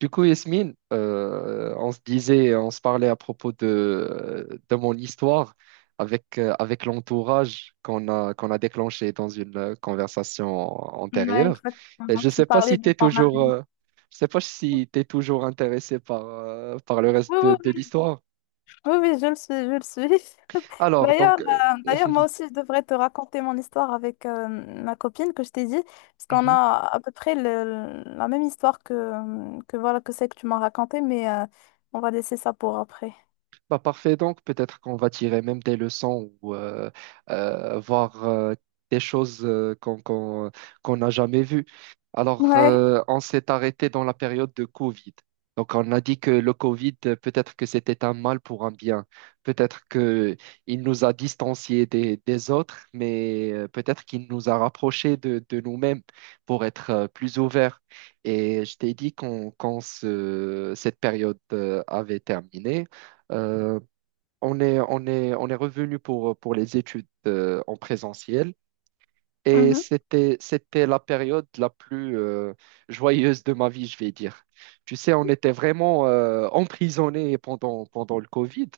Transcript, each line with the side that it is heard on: right: Du coup, Yasmine, on se disait, on se parlait à propos de mon histoire avec, avec l'entourage qu'on a déclenché dans une conversation
left: Ouais,
right: antérieure. Et
left: exactement.
right: je ne
left: Tu me
right: sais pas
left: parlais
right: si tu
left: de
right: es
left: ton
right: toujours,
left: ami.
right: je sais pas si tu toujours intéressé par, par le reste
left: Oui, oui,
right: de
left: oui,
right: l'histoire.
left: oui, oui, je le suis, je le suis.
right: Alors,
left: D'ailleurs,
right: donc, euh,
left: d'ailleurs, moi aussi, je devrais te raconter mon histoire avec ma copine que je t'ai dit, parce qu'on a à peu près la même histoire que voilà que c'est que tu m'as raconté, mais on va laisser ça pour après.
right: Bah parfait, donc peut-être qu'on va tirer même des leçons ou voir des choses qu'on n'a jamais vues.
left: Ouais.
right: On s'est arrêté dans la période de Covid. Donc, on a dit que le Covid, peut-être que c'était un mal pour un bien. Peut-être que il nous a distanciés des autres, mais peut-être qu'il nous a rapprochés de nous-mêmes pour être plus ouverts. Et je t'ai dit quand cette période avait terminé. Euh, on est revenu pour les études en présentiel et
left: Mhm.
right: c'était la période la plus joyeuse de ma vie, je vais dire. Tu sais, on était vraiment emprisonnés pendant, pendant le Covid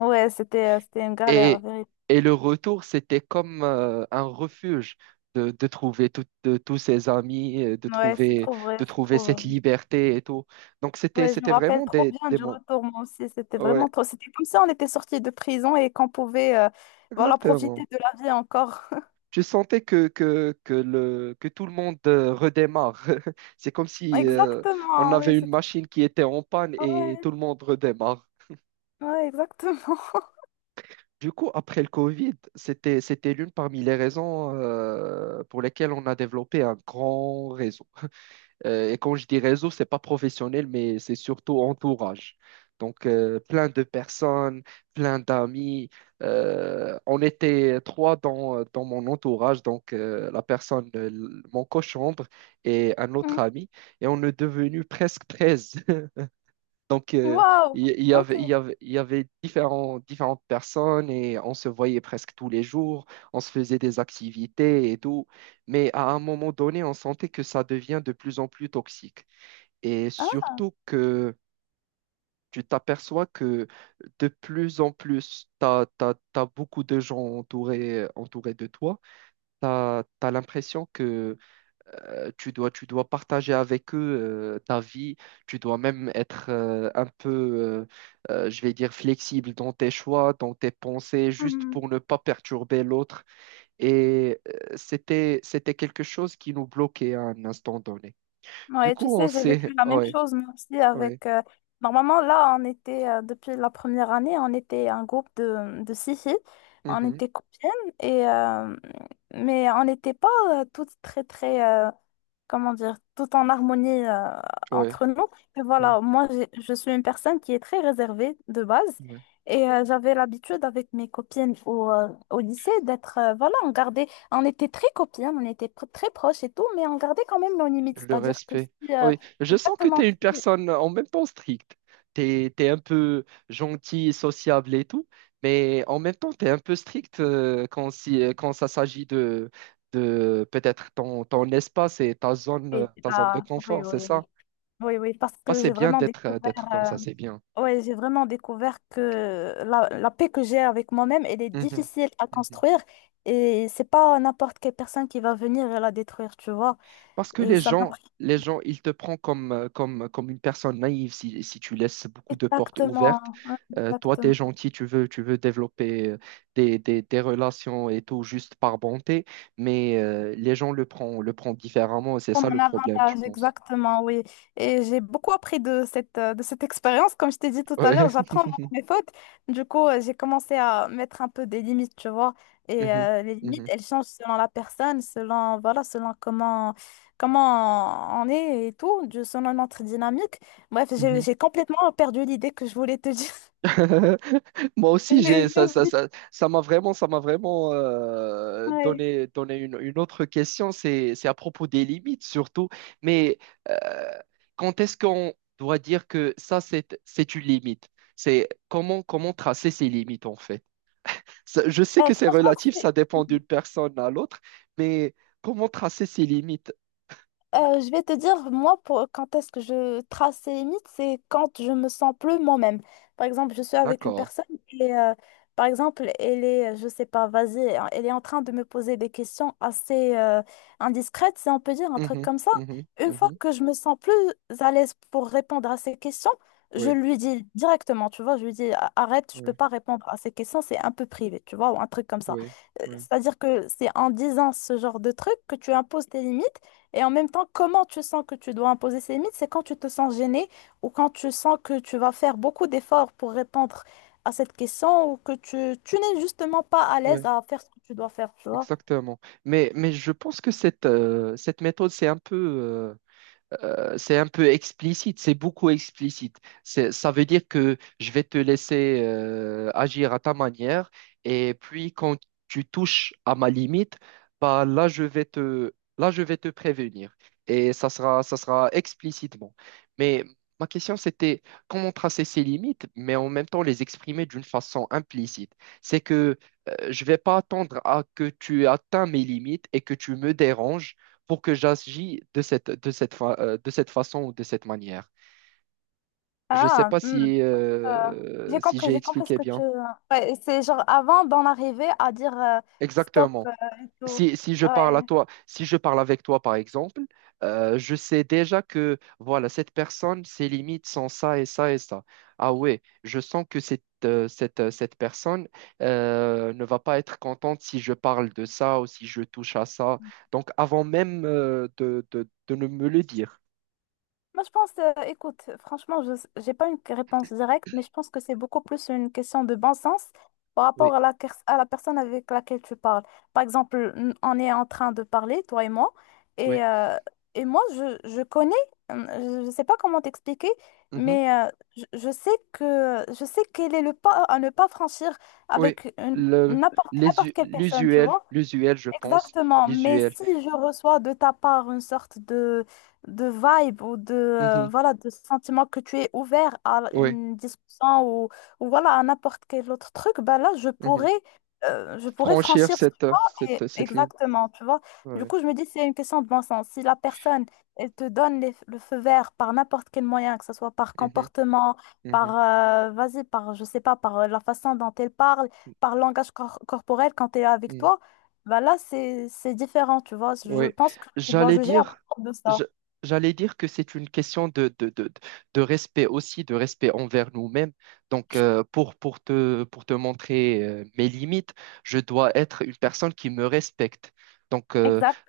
left: Ouais, c'était, c'était une galère, la
right: et,
left: vérité.
right: et le retour, c'était comme un refuge. De trouver tout- de- tous ses amis,
left: Ouais, c'est trop vrai,
right: de
left: c'est
right: trouver
left: trop
right: cette
left: vrai.
right: liberté et tout. Donc,
left: Ouais, je me
right: c'était
left: rappelle
right: vraiment
left: trop bien
right: des
left: du
right: mots.
left: retour, moi aussi. C'était
right: Ouais,
left: vraiment trop. C'était comme ça, on était sortis de prison et qu'on pouvait voilà, profiter
right: exactement.
left: de la vie encore.
right: Je sentais que tout le monde redémarre. C'est comme si on
left: Exactement, oui,
right: avait une
left: c'est
right: machine qui était en panne et
left: ouais,
right: tout le monde redémarre.
left: ouais, exactement.
right: Du coup, après le Covid, c'était l'une parmi les raisons pour lesquelles on a développé un grand réseau. Et quand je dis réseau, c'est pas professionnel, mais c'est surtout entourage. Donc, plein de personnes, plein d'amis. On était trois dans, dans mon entourage, donc la personne, mon cochambre et un autre
left: Mm.
right: ami, et on est devenu presque 13. Donc, euh,
left: Waouh, ok.
right: il y avait différentes personnes et on se voyait presque tous les jours, on se faisait des activités et tout, mais à un moment donné, on sentait que ça devient de plus en plus toxique. Et
left: Hein?
right: surtout que tu t'aperçois que de plus en plus, beaucoup de gens entourés de toi. Tu as, l'impression que tu dois partager avec eux ta vie. Tu dois même être je vais dire, flexible dans tes choix, dans tes pensées, juste
left: Mm.
right: pour ne pas perturber l'autre. Et c'était quelque chose qui nous bloquait à un instant donné. Du
left: Ouais, tu
right: coup, on
left: sais, j'ai vécu
right: s'est...
left: la même
right: Ouais,
left: chose, mais aussi
right: ouais.
left: avec. Normalement, là, on était, depuis la première année, on était un groupe de six filles. On
right: Mhm,
left: était copines, et mais on n'était pas toutes très, très, comment dire, tout en harmonie
right: ouais.
left: entre nous. Et
right: Ouais.
left: voilà, moi, je suis une personne qui est très réservée de base.
right: Ouais.
left: Et j'avais l'habitude avec mes copines au, au lycée d'être, voilà, on gardait, on était très copines, on était très proches et tout, mais on gardait quand même nos limites.
right: Le
left: C'est-à-dire que
right: respect.
left: si,
right: Oui, je sens que tu
left: exactement
right: es une
left: si,
right: personne en même temps stricte. Tu es un peu gentil, sociable et tout, mais en même temps, tu es un peu strict quand, si, quand ça s'agit de peut-être ton espace et
left: oui,
right: ta zone de
left: ah, oui,
right: confort, c'est
left: oui, oui,
right: ça?
left: oui, oui, parce
right: Ah,
left: que
right: c'est
left: j'ai
right: bien
left: vraiment découvert.
right: d'être comme
left: euh,
right: ça, c'est bien.
left: Ouais, j'ai vraiment découvert que la paix que j'ai avec moi-même, elle est difficile à
right: Mhm.
left: construire et c'est pas n'importe quelle personne qui va venir et la détruire, tu vois.
right: Parce que
left: Ça m'a pris
right: les gens, ils te prennent comme une personne naïve si, si tu laisses beaucoup de portes
left: exactement,
right: ouvertes. Toi, tu es
left: exactement.
right: gentil, tu veux développer des relations et tout juste par bonté, mais les gens le prennent différemment et c'est ça
left: Comme
right: le
left: un
right: problème, je
left: avantage,
right: pense.
left: exactement, oui. Et j'ai beaucoup appris de cette expérience. Comme je t'ai dit tout à l'heure,
right: Ouais.
left: j'apprends mes fautes. Du coup, j'ai commencé à mettre un peu des limites, tu vois. Et
right: Mhm.
left: les limites,
right: Mhm.
left: elles changent selon la personne, selon, voilà, selon comment, comment on est et tout, selon notre dynamique. Bref, j'ai,
right: Mhm.
left: j'ai complètement perdu l'idée que je voulais te dire.
right: Moi aussi,
left: J'ai
right: j'ai
left: j'ai oublié.
right: ça m'a vraiment
left: Ouais.
right: donné, donné une autre question. C'est à propos des limites surtout. Mais euh, quand est-ce qu'on doit dire que ça, c'est une limite? Comment tracer ces limites en fait? Je sais
left: Euh,
right: que c'est relatif,
left: franchement,
right: ça dépend d'une personne à l'autre, mais comment tracer ces limites?
left: Je vais te dire, moi, pour, quand est-ce que je trace ces limites, c'est quand je me sens plus moi-même. Par exemple, je suis avec une
right: D'accord.
left: personne et, par exemple, elle est, je sais pas, vas-y, elle est en train de me poser des questions assez indiscrètes, si on peut dire un truc
right: Mhm,
left: comme ça. Une fois
right: mhm.
left: que je me sens plus à l'aise pour répondre à ces questions, je
right: Oui,
left: lui dis directement, tu vois, je lui dis, arrête, je peux
right: oui,
left: pas répondre à ces questions, c'est un peu privé, tu vois, ou un truc comme ça.
right: oui, oui,
left: C'est-à-dire que c'est en disant ce genre de truc que tu imposes tes limites et en même temps, comment tu sens que tu dois imposer ces limites, c'est quand tu te sens gêné ou quand tu sens que tu vas faire beaucoup d'efforts pour répondre à cette question ou que tu n'es justement pas à l'aise
right: oui.
left: à faire ce que tu dois faire, tu vois.
right: Exactement. Mais je pense que cette méthode, c'est un peu explicite, c'est beaucoup explicite. Ça veut dire que je vais te laisser agir à ta manière et puis quand tu touches à ma limite, bah là je vais te prévenir et ça sera explicitement. Mais ma question c'était comment tracer ces limites, mais en même temps les exprimer d'une façon implicite. C'est que je vais pas attendre à que tu atteins mes limites et que tu me déranges pour que j'agisse de cette façon ou de cette manière. Je ne sais
left: Ah,
right: pas
left: hmm,
right: si,
left: je- euh,
right: si j'ai
left: j'ai compris ce
right: expliqué
left: que tu...
right: bien.
left: Ouais, c'est genre avant d'en arriver à dire stop
right: Exactement.
left: et tout.
right: Si, si je parle
left: Ouais.
right: à toi, si je parle avec toi, par exemple, je sais déjà que, voilà, cette personne, ses limites sont ça et ça et ça. Ah ouais, je sens que cette personne ne va pas être contente si je parle de ça ou si je touche à ça. Donc, avant même de ne me le dire.
left: Moi, je pense, écoute, franchement, je n'ai pas une réponse directe, mais je pense que c'est beaucoup plus une question de bon sens par
right: Oui,
left: rapport à la, à la personne avec laquelle tu parles. Par exemple, on est en train de parler, toi
right: oui.
left: et, euh, et moi, je connais, je ne sais pas comment t'expliquer, mais je sais que, je sais quel est le pas à ne pas franchir
right: Oui,
left: avec
right: le,
left: n'importe quelle personne, tu
right: l'usuel,
left: vois.
right: l'usuel, je pense,
left: Exactement, mais
right: l'usuel.
left: si je reçois de ta part une sorte de vibe ou de,
right: Mhm.
left: voilà, de sentiment que tu es ouvert à
right: Oui,
left: une discussion ou voilà, à n'importe quel autre truc, ben là,
right: mhm.
left: je pourrais
right: Franchir
left: franchir
right: cette ligne.
left: exactement, tu vois. Du
right: Ouais.
left: coup, je me dis, c'est une question de bon sens. Si la personne, elle te donne le feu vert par n'importe quel moyen, que ce soit par
right: Mhm,
left: comportement, par,
right: mhm.
left: vas-y, par, je sais pas, par la façon dont elle parle, par langage corporel quand elle est avec
right: Mhm.
left: toi, bah là, c'est différent, tu vois. Je
right: Oui,
left: pense que tu dois
right: j'allais
left: juger à
right: dire,
left: propos de
right: je-
left: ça.
right: j'allais dire que c'est une question de respect aussi, de respect envers nous-mêmes. Donc, pour te montrer mes limites, je dois être une personne qui me respecte. Donc,
left: Exact.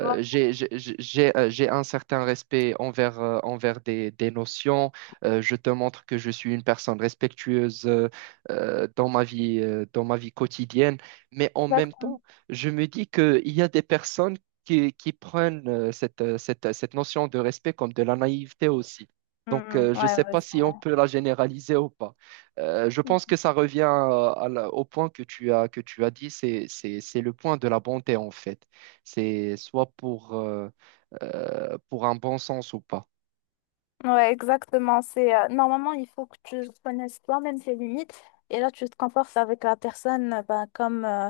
left: Ouais,
right: j'ai un certain respect envers, envers des notions. Je te montre que je suis une personne respectueuse dans ma vie quotidienne. Mais en même temps,
left: exactement.
right: je me dis qu'il y a des personnes qui prennent cette notion de respect comme de la naïveté aussi. Donc,
left: Mm,
right: je ne
left: ouais,
right: sais
left: ouais,
right: pas
left: c'est
right: si on
left: vrai.
right: peut la généraliser ou pas. Je pense que ça revient au point que tu as dit, c'est le point de la bonté en fait. C'est soit pour un bon sens ou pas.
left: Ouais, exactement. C'est normalement il faut que tu connaisses toi-même tes limites et là tu te comportes avec la personne ben, comme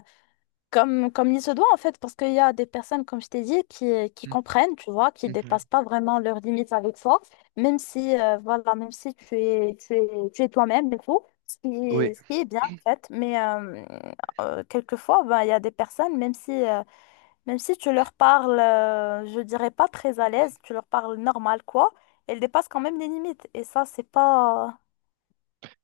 left: comme comme il se doit en fait parce qu'il y a des personnes comme je t'ai dit qui
right: Mhm,
left: comprennent tu vois qui
right: mhm.
left: dépassent pas vraiment leurs limites avec toi même si voilà même si tu es tu es tu es toi-même et tout
right: Oui,
left: ce qui est bien en fait mais quelquefois ben il y a des personnes même si tu leur parles, je dirais pas très à l'aise, tu leur parles normal, quoi, elles dépassent quand même les limites. Et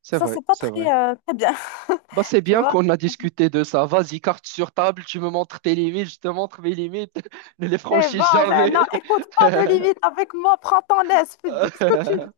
right: c'est
left: ça,
right: vrai,
left: c'est pas
right: c'est
left: très,
right: vrai.
left: très bien.
right: Bah, c'est
left: Tu
right: bien
left: vois?
right: qu'on a discuté de ça. Vas-y, carte sur table, tu me montres tes limites, je te montre mes limites. Ne les
left: Eh
right: franchis
left: ben, ça- non,
right: jamais.
left: écoute pas de limite avec moi, prends ton aise, fais- dis ce que tu veux.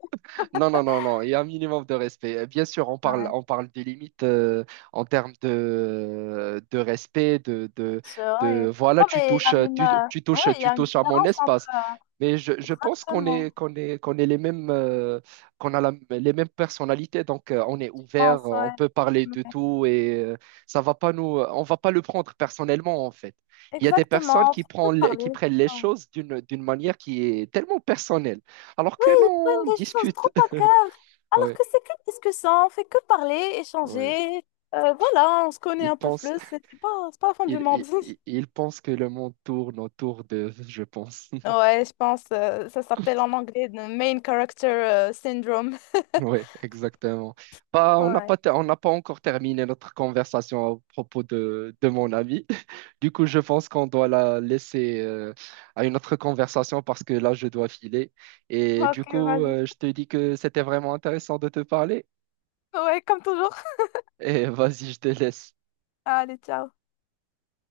right: Non, non, non, non, il y a un minimum de respect. Bien sûr,
left: Ouais,
right: on parle des limites en termes de respect,
left: c'est vrai.
right: voilà,
left: Non, mais il y a une, ouais, il y
right: tu
left: a une
right: touches à mon
left: différence entre.
right: espace.
left: euh,
right: Mais je pense
left: Exactement.
right: qu'on est les mêmes, les mêmes personnalités, donc on est
left: Je pense,
right: ouvert, on
left: ouais.
right: peut parler de
left: Ouais.
right: tout et ça va pas nous, on va pas le prendre personnellement en fait. Il y a des personnes
left: Exactement. Faut parler.
right: qui prennent les
left: Ouais.
right: choses d'une, d'une manière qui est tellement personnelle. Alors que
left: Ils
right: non, on
left: prennent les choses
right: discute.
left: trop à cœur, alors
right: Ouais,
left: que c'est que discussion, on fait que parler,
right: ouais.
left: échanger. Voilà, on se connaît
right: Il
left: un peu
right: pense,
left: plus, c'est pas, c'est pas la fin du monde.
right: il pense que le monde tourne autour de, je pense.
left: Ouais, je pense, ça s'appelle en anglais le main character syndrome.
right: Ouais, exactement. Bah, on n'a
left: Ouais.
right: pas, ter- on n'a pas encore terminé notre conversation à propos de mon ami. Du coup, je pense qu'on doit la laisser à une autre conversation parce que là, je dois filer. Et
left: Ok,
right: du coup,
left: vas-y.
right: je te dis que c'était vraiment intéressant de te parler.
left: Ouais, comme toujours.
right: Et vas-y, je te laisse.
left: Allez, ciao.